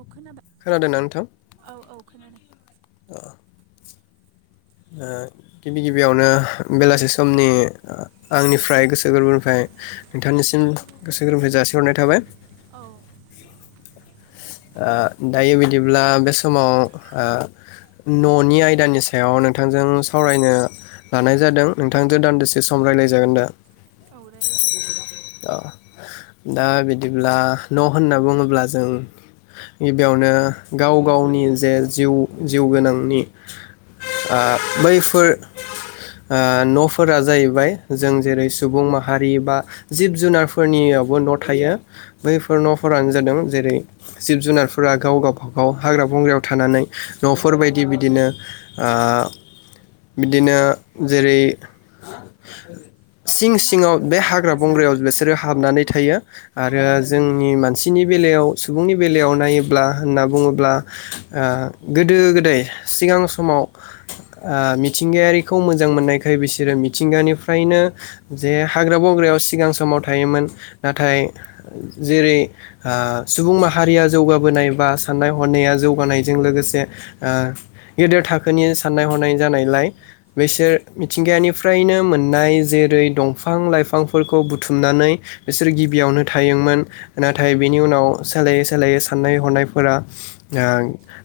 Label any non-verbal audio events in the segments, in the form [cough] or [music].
औ खोनादोंना नोंथां? खोनाबाय औ औ खोनादों। ओ। ओ गिबि गिबियावनो बेलासि समनि आंनिफ्राय गोसो गोरबोनिफ्राय नोंथांनिसिम गोसो गोरबोनिफ्राय जासिहरनाय थाबाय। औ। ओ दायो बिदिब्ला बे समाव ओ न'नि आयदानि सायाव नोंथांजों सावरायनो लानाय जादों। नोंथांदो दान्दिसे सम रायलायजागोन दा? औ रायलाय जागोन। अ दा बिदिब्ला न' होनना बुङोब्ला जों गिबियावनो गाव गावनि जे जिउ जिउ गोनांनि। दा बैफोर आ न'फोरा जाहैबाय जों जेरै सुबुं माहारि बा जिब जुनारफोरनियावबो न' थायो। बैफोर न'फोरानो जादों जेरै जिब जुनारफोरा गाव गावबागाव हाग्रा बंग्रायाव थानानै न'फोरबायदि बिदिनो आ। बिदिनो जेरै सिं बास सिङाव बे ओ हाग्रा बंग्रायाव बासाफोर ओ बिसोरो हाबनानै थायो उम आरो जोंनि मानसिनि बेलायाव सुबुंनि बेलायाव नायोब्ला होनना बुङोब्ला ओ गोदो गोदाय सिगां समाव। ओ मिथिंगायारिखौ मोजां मोननायखाय बिसोरो मिथिंगानिफ्रायनो जे हाग्रा बग्रायाव सिगां समाव थायोमोन। नाथाय जेरै आ सुबुं माहारिया जौगाबोनाय बा साननाय हनाया जौगानायजों लोगोसे आ गेदेर थाखोनि। साननाय हनाय जानायलाय बिसोर मिथिंगायानिफ्रायनो मोननाय जेरै दंफां लाइफांफोरखौ बुथुमनानै बिसोर गिबियावनो थायोमोन। नाथाय बेनि उनाव सोलायै सोलायै साननाय हनायफोरा आ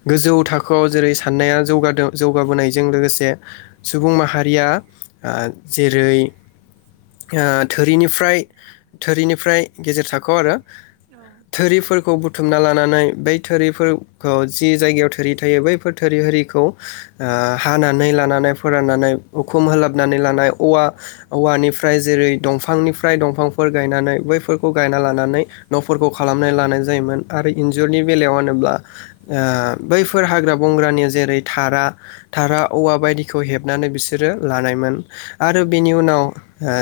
गोजौ थाखोआव जेरै साननाया जौगादों। जौगाबोनायजों लोगोसे सुबुं माहारिया आ जेरै आ थोनिफ्राय थोरिनिफ्राय गेजेर थाखोआव आरो औ थोरिफोरखौ बु बुथुमना लानानै बै थोरिफोरखौ जि जायगायाव थोरि थायो बैफोर थोरि हारिखौ आ औ हानानै लानानै फोराननानै उखुम होलाबनानै लानाय औवा औवानिफ्राय जेरै दंफांनिफ्राय दंफांफोर गायनानै बैफोरखौ गायना लानानै न'फोरखौ खालामना लानाय जायोमोन आरो इन्जुरनि बेलायाव होनोब्ला आ औ बैफोर औ हाग्रा बंग्रानि जेरै थारा थारा औवा बायदिखौ हेबनानै बिसोरो लानायमोन आरो उम बेनि उनाव ओ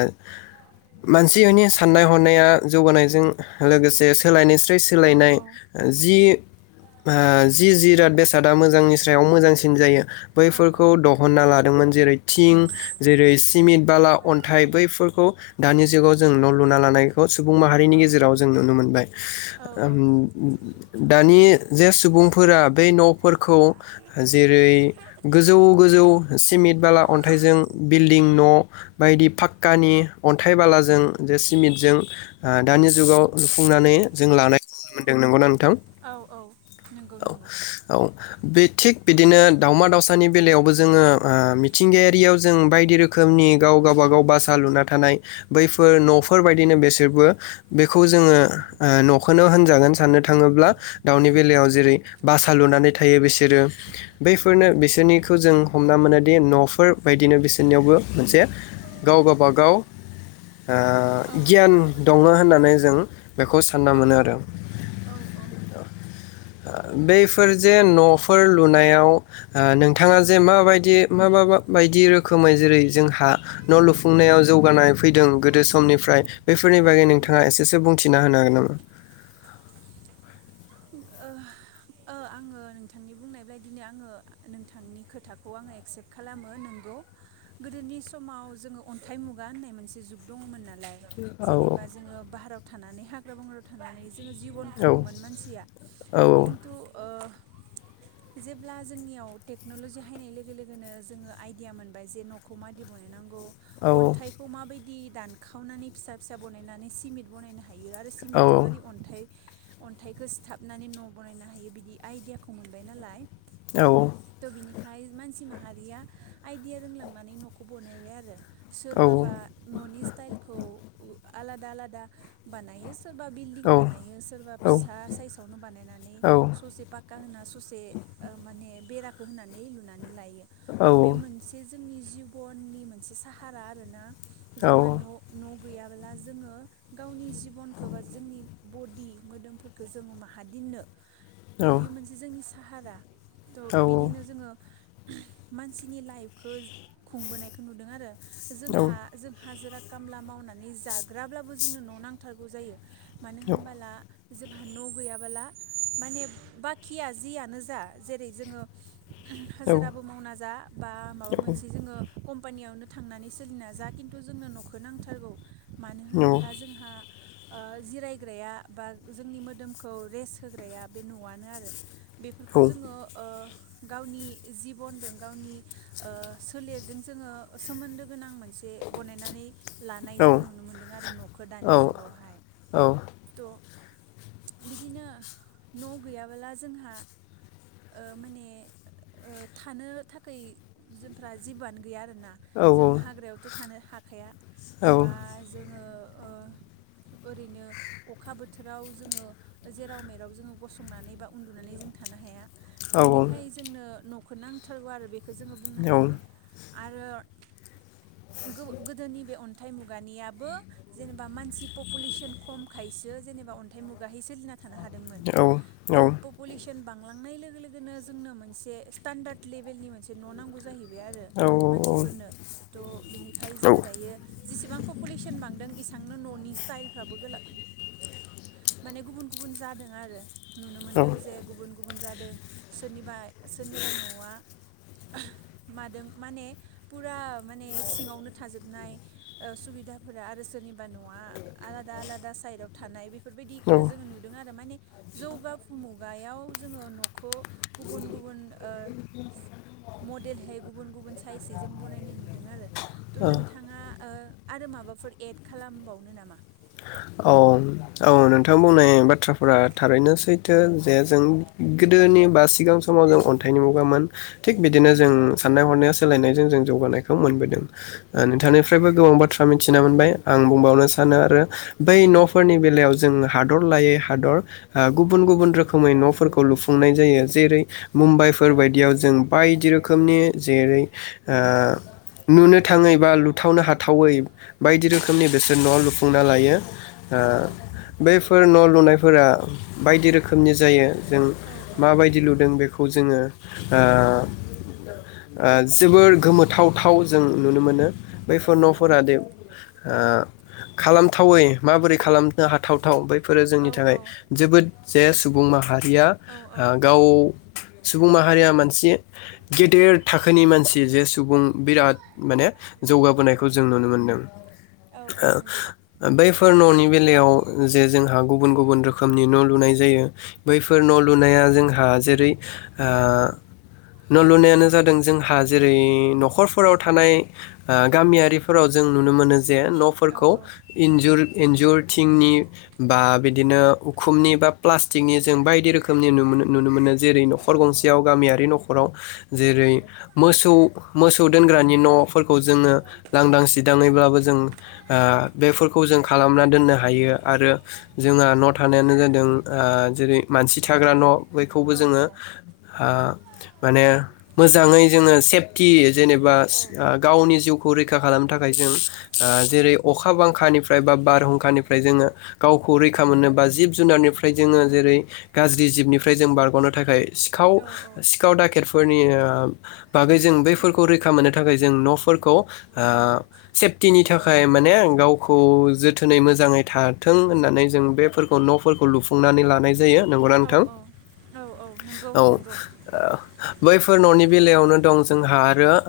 मानसिनि साननाय हनाया जौगानायजों लोगोसे सोलायनाय [unintelligible] औ सोलायनाय औ जि ओ जि जिराद बेसादा मोजांनि स्रायाव मोजांसिन जायो। औ बैफोरखौ दहनना लादोंमोन जेरै थिं जेरै सिमिन्ट बाला अन्थाइ बैफोरखौ दानि जुगाव जों न' लुना लानाय खौ सुबुं माहारिनि गेजेराव जों नुनो मोनबाय। औ ओम दानि जे सुबुंफोरा बे न'फोरखौ जेरै गोजौ गोजौ सिमिन्ट बाला अन्थाइजों बिल्डिं न' बायदि फाक्कानि अन्थाइ बालाजों जे सिमिन्टजों आ दानि जुगाव लुफुंनानै जों लानाय नुनो मोनदों नंगौ ना नोंथां? ओं औ औ नंगौ औ नंगौ औ बे थिग बिदिनो दावमा दाावसानि बेलायावबो जोङो ओ मिथिंगायारियाव जों बायदि रोखोमनि गाव गावबागाव बासा लुना थानाय बैफोर न'फोर बायदिनो बेसोरबो बेखौ जोङो ओ न'खौनो होनजागोन साननो थाङोब्ला दाउनि बेलायाव जेरै बासा लुनानै थायो बिसोरो। बैफोरनो बिसोरनिखौ जों हमना मोनोदि न'फोर बायदिनो बिसोरनियावबो मोनसे गाव गाबागाव आ ओ गियान ओ दङ होननानै जों बेखौ सानना ओ औ मोनो औ आरो औ दा बैफोर जे न'फोर लुनायाव आ नोंथाङा जे माबायदि मा मा मा बायदि रोखोमै जेरै जोंहा न' लुफुंनायाव जौगानाय फैदों गोदो समनिफ्राय बेफोरनि बागै औ नोंथाङा एसेसो बुंथिना होनो हागोन नामा? ओह ओ आङो नोंथांनि बुंनाय बायदिनो आङो नोंथांनि खोथाखौ आङो एक्सेप्ट खालामो नोंगौ गोदोनि समाव जोङो अन्थाइ मुगा होननाय मोनसे जुग दङमोन ना औ जेनेबा जोङो बारायाव थानानै हा [unintelligible] जोङो जिबन औ खुङोमोन मानसि या औ खिनथु ओ जेब्ला जोंनियाव टेक्न'लजि हायनाय लोगो लोगोनो जोङो आइडिया मोनबाय जे न'खौ मादि बननांगौ औ अन्थाइखौ माबायदि दानखावनानै फिसा फिसा बानायनानै सिमेन्ट बनायनो हा यो आरो सिमेटजों मारै अन्थाइ अन्थाइ खो सिथाबनानै न' बानायनो हायो बिदि आइडियाखौ मोनबाय नालाय औ थ' बिनिखाय मानसि मा हारिया आइदिया रोंलांनानै न'खौ बनायबाय आरो सोरबाबा न'नि स्टाइलखौ आलादा आलादा बानायो स सोरबा बिल्दिं बानायो सोरबा औ फिसा साइसावनो बानायनानै स'से पाक्का होना स'से ओ माने बेरा खो होनानै लुनानै लायो थ बे मोनसे जों नि जिबननि मोनसे साहारा आरोना जोंहा न' न' गैयाबोला जोङो गावनि जिबनखो बा जोंनि बदि मोदोमफोर खो जोङो माहादिन्नो त' बियो मोनसे जोंनि साहारा त' बिदिनो जोङो मानसिनि लाइफखो खुंबोनायखो नुदों आरो जोंहा जों हाजिरा खामला मावनानै जाग्राब्लाबो जोंनो न' नांथारगौ जायो। मानो होमबोला जोंहा न' गैयाबोला माने बाखिया जियानो जा जेरै जोङो हाजिराबो मावना जा बा माबा मोनसे जोङो कम्पानियावनो थांनानै सोलिना जा खिन्थु जोंनो न'खौ नांथारगौ। मानो होनबोला जोंहा ओ जिरायग्राया बा जोंनि मोदोमखौ रेस्ट होग्राया बे न'आनो आरो बेफोरखौ जोङो ओ गावनि जिबनदों गावनि ओ सोलेरदों जोङो सोमोन्दो गोनां मोन से बनायनानै लानाय जोङो नुनो मोन्दों आरो न'खो दानि जुगावहाय त बिदिनो न' गैयाबोला जोंहा ओ माने ओ थानो थाखाय जोंफ्रा जेबोआनो गैया आरोना जों हाग्रायावथ' थानो हाखाया बा जोङो ओ ओरैनो अखाबो बोथोराव जोङो जेराव मेराव जोङो गसंनानै बा उन्दुनानै जों थानो हाया। बिनिखाय जोंनो न' खो नांथारगौ आरो बे खो जोङो बुंनो हायो। आरो गोबो गोदोनि बे अन्थाइ मुगानियाबो जेनेबा मानसि पपुलेसन खमखायसो जेनेबा अन्थाइ मुगाहै सोलिना थानो हादोंमोन त औ पपुलेसन बां- [inaudible] लोगो लोगोनो जोंनो मोनसे स्टेनदार लेबेलनि मोनसे न' नांगौ जायो। बे आरो औ मानसिफोरनो थ बिनिखाय जोङो दायो जेसेबां पपुलेसन बांदों एसे [unintelligible] ननि स्टाइलफ्राबो गोलाव माने गुबुन गुबुन जादों आरो नुनो औ मोनदों जे गुबुन गुबुन मोनजादों सोरनिबा सोरनिबा न'आ मादों माने फुरा माने सिङावनो थाजोबनाय ओ सुबिदाफोरा आरो सोरनिबा न'आआलादा आलादा साइदाव थ थानाय बे बेफोरबायदिखौ औ जोङो नुदों आरो माने जौगाफुमुगायाव जोङो न'खौ गुबुन गुबुन ओ मडेलहै गुबुन गुबुन साइजै जों बनायनाय नुदों आरो थ' औ नोंथाङा ओ आरो माबाफोर एड खालामबावनो नामा? औ औ नोंथां बुंनाय बाथ्राफोरा थारैनो सैथो जे जों गोदोनि बा सिगां समाव जों अन्थाइनि मुगामोन थिग बिदिनो जों साननाय हनाया सोलायनायजों जों जौगानायखौ मोनबोदों ओ नोंथांनिफ्रायबो गोबां बाथ्रा मिथिना मोनबाय आं बुंबावनो सानो आरो बै न'फोरनि बेलायाव जों हादर लायै हादर ओ गुबुन गुबुन रोखोमै न'फोरखौ लुफुंनाय जायो जेरै मुम्बाइफोर बायदियाव जों बायदि रोखोमनि जेरै ओ नुनो थाङै बा लुथावनो हाथावै बायदि औ रोखोमनि औ बेसोर न' लु लुना लायो ओ औ औ बैफोर न' लुनाय फोरा बायदि रोखोमनि जायो जों औ औ माबायदि लुदों बेखौ जोङो ओ ओ जोबोर गोमोथावथाव जों नुनो मोनो बैफोर औ न'फोरादि ओ खालामथावै माबोरै खालामनो हाथावथाव बै फोरो जोंनि थाखाय जोबोद जे सुबुं माहारिया औ ओ गाव सुबुं माहारिया मोनसे गेदेर थाखोनि मानसि जे सुबुं बिराद माने जौगाबोनायखौ जों नुनो मोनदों औ औ नंगौ दा ओ बै न'नि बेलायाव जे जोंहा गुबुन गुबुन रोखोमनि न' लुनाय जायो बैफोर न' लुनाया जोंहा जेरै ओ न' लुनायानो जादों जोंहा जेरै नख'रफोराव थानाय ओ गामियारिफोराव जों नुनो मोनो जे औ न'फोरखौ औ इन्जुर इनजुर थिंनि बा बिदिनो उखुमनि बा प्लास्टिकनि जों बायदि रोखोमनि नु मोनो नुनो मोनो जेरै नख'र औ गंसेयाव औ गामियारि नख'राव जेरै औ मोसौ मोसौ दोनग्रानि न'फोरखौ जोङो लांदां सिदाङैब्लाबो जों ओ बेफोरखौ जों खालामना दोननो हायो आरो जोंहा न' थानायानो जादों ओ जेरै मानसि थाग्रा न' बैखौबो औ जोङो औ ओ माने मोजाङै जोङो सेफटि औ जेनेबा ओ गावनि जिउखौ रैखा खालामनो थाखाय जों ओ जेरै अखा बांखानि फ्राय बा बारहुंखानिफ्राय जोङो गावखौ रै खा मोननो बा जिब जुनारनिफ्राय जोङो जेरै गाज्रि जिबनिफ्राय जों बारग'नो थाखाय सिखाव सिखाव दाखेटफोरनि ओ बागै जों बैफोरखौ रैखा मोननो थाखाय जों न'फोरखौ ओ सेफटिनि थाखाय माने गाव खौ जोथोनै मोजाङै थाथों होननानै जों बेफोरखौ न'फोरखौ लुफुंनानै लानाय जायो नंगौ ना औ नोंथां? औ औ नंगौ औ नंगौ बैफोर न'नि बेलायावनो दं जोंहा आरो ओ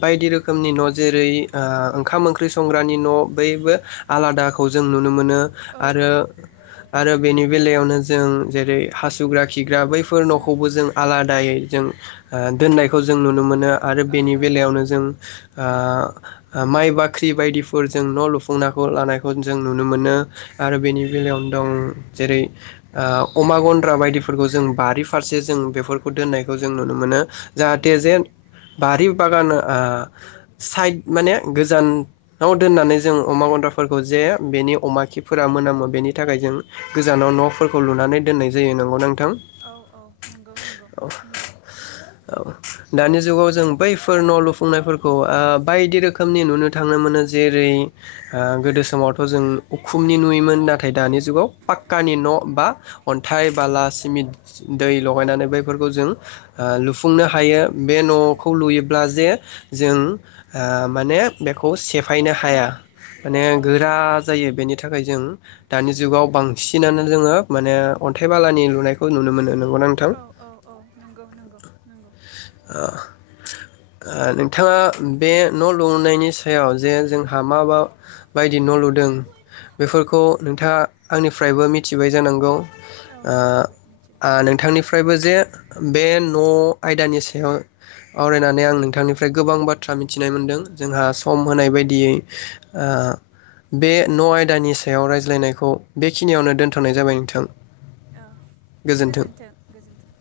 बायदि रोखोमनि न' जेरै ओ ओंखाम ओंख्रि संग्रानि न' बैबो आलादाखौ जों नु नो मोनो औ आरो औ आरो बेनि बेलायावनो जों जेरै हासुग्रा खि ग्रा बैफोर उम न'खौबो जों आला दायै जों ओ दोननायखौ जों नुनो मोनो आरो औ बेनि औ बेलायावनो जों ओ माइ बाख्रि बायदिफोरजों न' लु फुंनाखौ लानायखौ जों नुनो मोनो आरो बेनि बेलायावनो दं जेरै ओ अमा गन्द्रा बायदिफोरखौ जों बारि फारसे जों बेफोरखौ दोननायखौ जों नुनो मोनो। जाहाथे नंगौ जेन नंगौ बारि बागान ओ साइड माने गोजानाव दोननानै जों अमा गन्द्राफोरखौ जे बेनि अमा खिफोरा मोनामो बेनि थाखाय जों गोजानाव न'फोरखौ लुनानै दोननाय जायो नंगौ ना नों औ औ नोंगौ नोंगौ नोंगौ। औ दानि जुगाव जों बैफोर न' लुफुंनायफोरखौ ओ बायदि रोखोमनि नुनो थांनो मोनो जेरै ओ गोदो समावथ' जों उखुमनि नुयोमोन नाथाय दानि जुगाव पाक्कानि न' बा अन्थाइ बाला सिमिट दै लगायनानै बैफोरखौ जों ओ लु फुंनो हायो बे औ न'खौ औ लुयोब्ला जे जों ओ माने बेखौ सेफायनो हाया। माने औ गोरा जायो बेनि थाखाय जों दानि जुगाव बांसिनानो जोङो माने अन्थाइ बालानि लुनायखौ नुनो मोनो नोंगौ ना नोंथां? औ औ औ नंगौ नंगौ नंगौ ओ नोंथाङा बे न' लुनायनि सायाव जे जोंहा मा मा बायदि न' लुदों बेफोरखौ नोंथाङा आंनिफ्रायबो मिथिबाय जानांगौ। औ ओ मिथिबाय मिथिबाय आह नोंथांनिफ्रायबो जे बे न' आयदानि सायाव आवरायनानै आं नोंथांनिफ्राय गोबां बाथ्रा मिनथिनाय मोनदों जोंहा सम होनाय बायदियै ओ बे न' आयदानि सायाव रायज्लायनायखौ बेखिनियावनो दोनथ'नाय जाबाय नोंथां। ओ गोजोन्थों, गोजोन्थों।